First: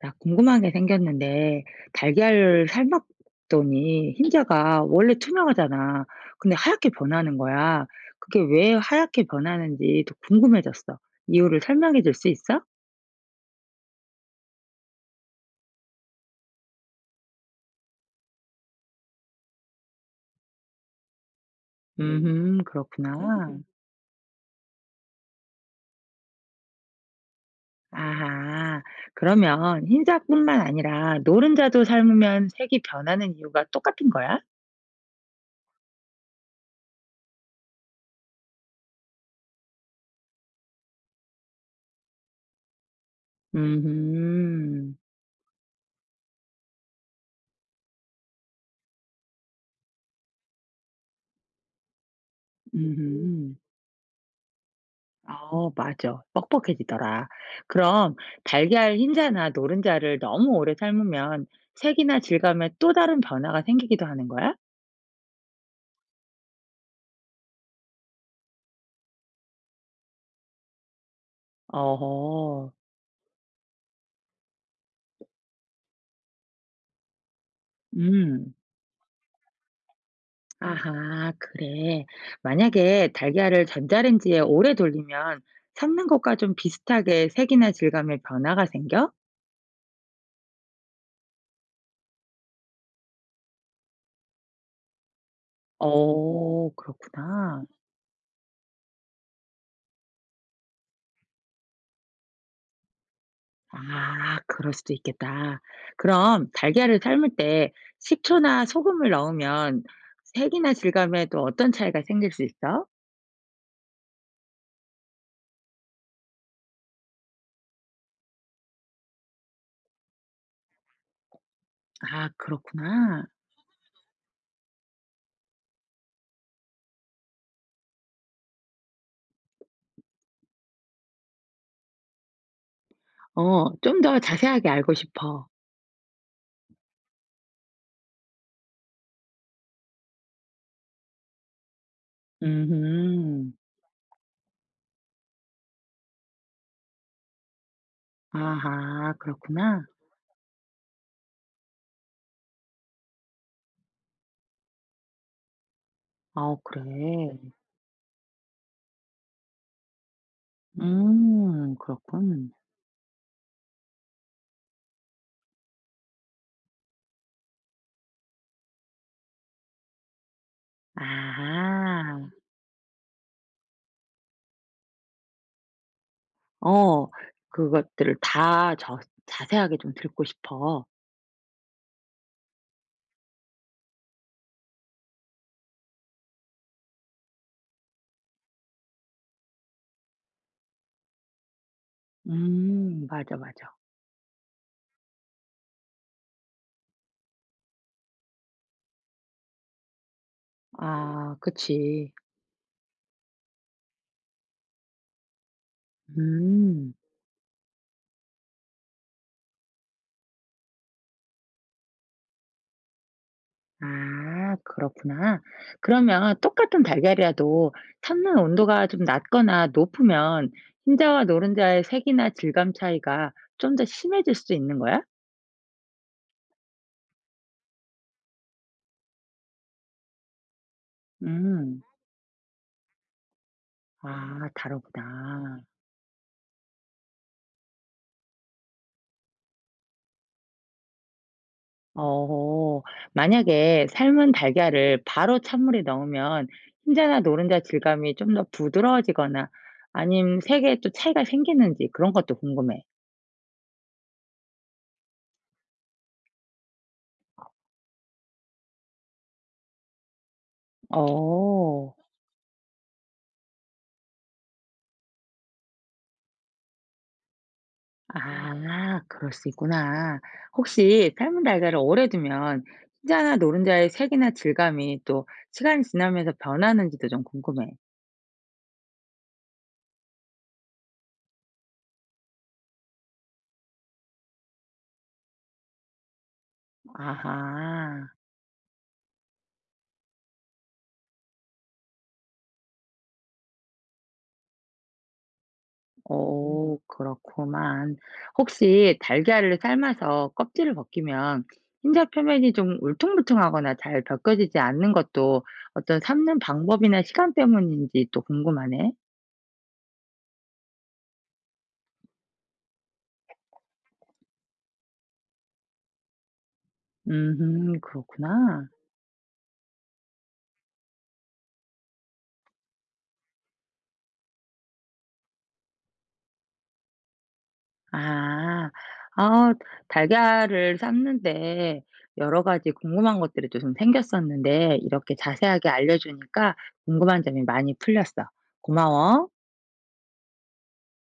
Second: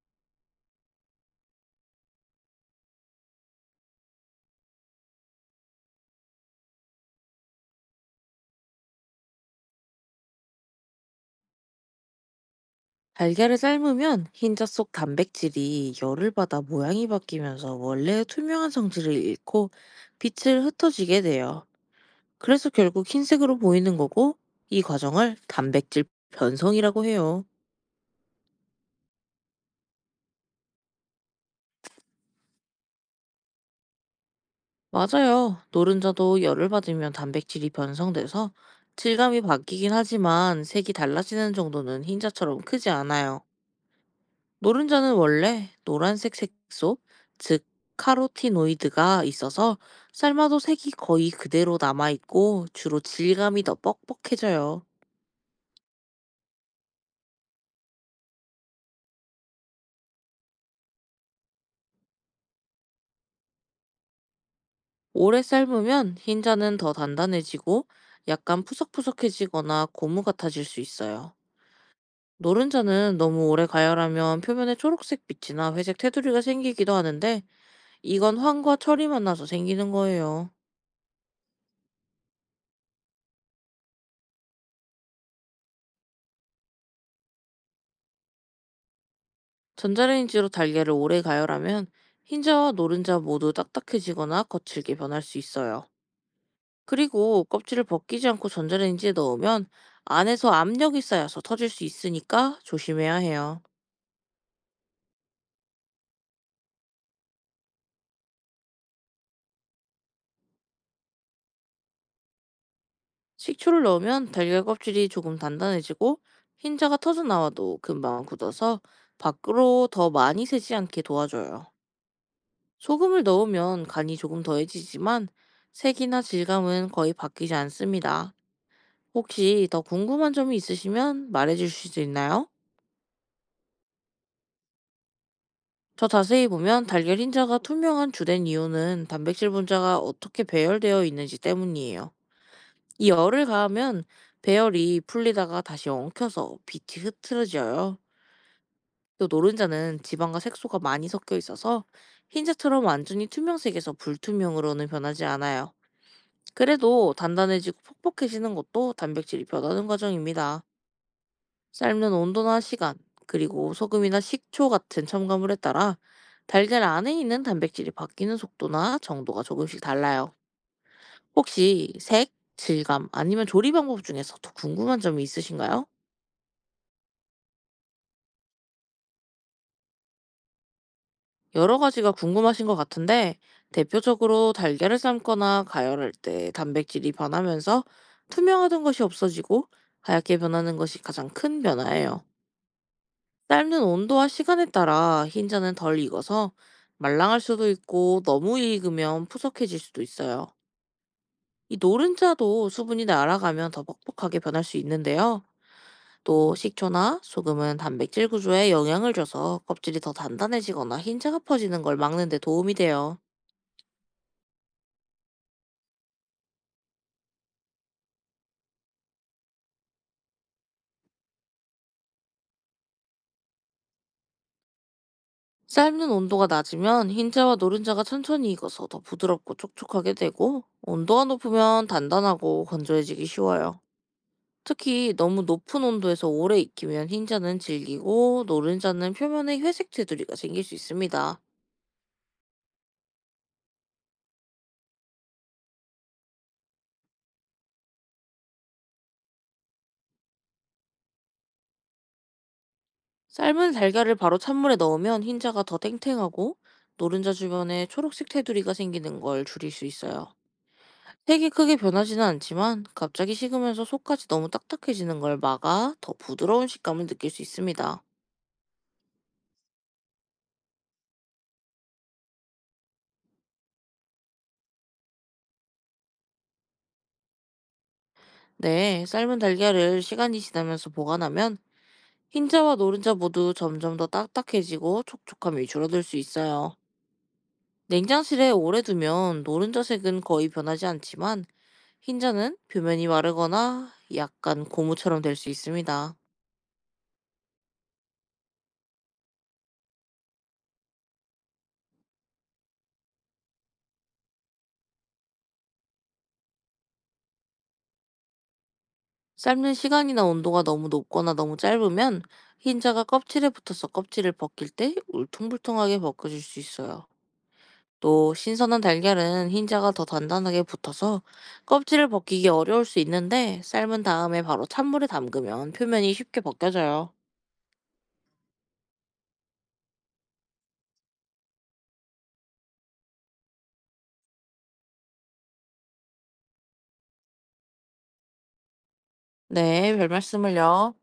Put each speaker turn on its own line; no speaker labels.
나 궁금한 게 생겼는데, 달걀을 삶았더니 흰자가 원래 투명하잖아. 근데 하얗게 변하는 거야. 그게 왜 하얗게 변하는지 더 궁금해졌어. 이유를 설명해 줄 수 있어?
달걀을 삶으면 흰자 속 단백질이 열을 받아 모양이 바뀌면서 원래의 투명한 성질을 잃고 빛을 흩어지게 돼요. 그래서 결국
그렇구나.
흰색으로
음.
보이는 거고, 이 과정을 단백질 변성이라고 해요.
아하. 그러면 흰자뿐만 아니라 노른자도 삶으면 색이 변하는 이유가 똑같은 거야?
맞아요. 노른자도 열을 받으면 단백질이 변성돼서 질감이 바뀌긴 하지만, 색이 달라지는 정도는 흰자처럼 크지 않아요.
음,
노른자는 원래 노란색 색소, 즉 카로티노이드가 있어서 삶아도 색이 거의 그대로 남아있고 주로
음.
질감이 더 뻑뻑해져요.
어 맞아. 뻑뻑해지더라. 그럼 달걀 흰자나 노른자를 너무 오래 삶으면 색이나 질감에 또 다른 변화가 생기기도 하는 거야?
오래 삶으면 흰자는 더 단단해지고 약간 푸석푸석해지거나 고무 같아질 수 있어요.
어허.
노른자는 너무 오래 가열하면 표면에 초록색 빛이나 회색 테두리가 생기기도 하는데, 이건
음.
황과 철이 만나서 생기는 거예요.
아하, 그래. 만약에 달걀을 전자레인지에 오래 돌리면 삶는 것과 좀 비슷하게 색이나 질감에 변화가 생겨?
전자레인지로 달걀을 오래 가열하면 흰자와 노른자 모두 딱딱해지거나 거칠게 변할 수 있어요.
어,
그리고
그렇구나.
껍질을 벗기지 않고 전자레인지에 넣으면 안에서 압력이 쌓여서 터질 수 있으니까 조심해야 해요.
아 그럴 수도 있겠다. 그럼 달걀을 삶을 때 식초나 소금을 넣으면 색이나 질감에도 어떤 차이가 생길 수 있어?
식초를 넣으면 달걀 껍질이 조금 단단해지고, 흰자가 터져 나와도 금방 굳어서 밖으로 더 많이 새지 않게 도와줘요.
아
소금을
그렇구나.
넣으면 간이 조금 더해지지만 색이나 질감은 거의 바뀌지 않습니다. 혹시 더 궁금한 점이 있으시면 말해줄 수 있나요?
어 좀 더 자세하게 알고 싶어.
저, 자세히 보면 달걀 흰자가 투명한 주된 이유는 단백질 분자가 어떻게 배열되어 있는지 때문이에요. 이 열을
음
가하면 배열이 풀리다가 다시 엉켜서 빛이 흐트러져요.
아하
또
그렇구나.
노른자는 지방과 색소가 많이 섞여 있어서 흰자처럼 완전히 투명색에서 불투명으로는 변하지 않아요.
어 그래.
그래도 단단해지고 퍽퍽해지는 것도 단백질이 변하는 과정입니다. 삶는
그렇군.
온도나 시간, 그리고 소금이나 식초 같은 첨가물에 따라 달걀 안에 있는 단백질이 바뀌는 속도나 정도가 조금씩 달라요. 혹시
아하.
색, 질감, 아니면 조리 방법 중에서 더 궁금한 점이 있으신가요?
어 그것들을 다 자세하게 좀 듣고 싶어.
여러 가지가 궁금하신 것 같은데, 대표적으로 달걀을 삶거나 가열할 때 단백질이 변하면서 투명하던 것이 없어지고 하얗게 변하는 것이 가장 큰 변화예요.
음. 맞아, 맞아.
삶는 온도와 시간에 따라 흰자는 덜 익어서 말랑할 수도 있고, 너무 익으면 푸석해질 수도 있어요.
아
이
그치.
노른자도 수분이 날아가면 더 뻑뻑하게 변할 수 있는데요. 또
음.
식초나 소금은 단백질 구조에 영향을 줘서 껍질이 더 단단해지거나 흰자가 퍼지는 걸 막는 데 도움이 돼요.
아 그렇구나. 그러면 똑같은 달걀이라도 삶는 온도가 좀 낮거나 높으면 흰자와 노른자의 색이나 질감 차이가 좀 더 심해질 수도 있는 거야?
삶는 온도가 낮으면 흰자와 노른자가 천천히 익어서 더 부드럽고 촉촉하게 되고, 온도가
음.
높으면 단단하고 건조해지기 쉬워요.
아
특히 너무
다르구나.
높은 온도에서 오래 익히면 흰자는 질기고, 노른자는 표면에 회색 테두리가 생길 수 있습니다.
어. 만약에 삶은 달걀을 바로 찬물에 넣으면 흰자나 노른자 질감이 좀 더 부드러워지거나 아님 색에 또 차이가 생기는지 그런 것도 궁금해.
삶은 달걀을 바로 찬물에 넣으면 흰자가 더 탱탱하고, 노른자 주변에 초록색 테두리가 생기는 걸 줄일 수 있어요. 색이 크게
어.
변하지는 않지만 갑자기 식으면서 속까지 너무 딱딱해지는 걸 막아 더 부드러운 식감을 느낄 수 있습니다.
아 그럴 수 있구나. 혹시 삶은 달걀을 오래 두면 흰자나 노른자의 색이나 질감이 또 시간이 지나면서 변하는지도 좀 궁금해.
네, 삶은 달걀을 시간이 지나면서 보관하면 흰자와 노른자 모두 점점 더 딱딱해지고 촉촉함이 줄어들 수 있어요.
아하.
냉장실에 오래 두면 노른자색은 거의 변하지 않지만, 흰자는 표면이 마르거나 약간 고무처럼 될 수 있습니다.
오 그렇구만. 혹시 달걀을 삶아서 껍질을 벗기면 흰자 표면이 좀 울퉁불퉁하거나 잘 벗겨지지 않는 것도 어떤 삶는 방법이나 시간 때문인지 또 궁금하네.
삶는 시간이나 온도가 너무 높거나 너무 짧으면 흰자가 껍질에 붙어서 껍질을 벗길 때 울퉁불퉁하게 벗겨질 수 있어요. 또
그렇구나.
신선한 달걀은 흰자가 더 단단하게 붙어서 껍질을 벗기기 어려울 수 있는데, 삶은 다음에 바로 찬물에 담그면 표면이 쉽게 벗겨져요.
아. 아 달걀을 삶는데 여러 가지 궁금한 것들이 좀 생겼었는데 이렇게 자세하게 알려 주니까 궁금한 점이 많이 풀렸어. 고마워.
네, 별 말씀을요.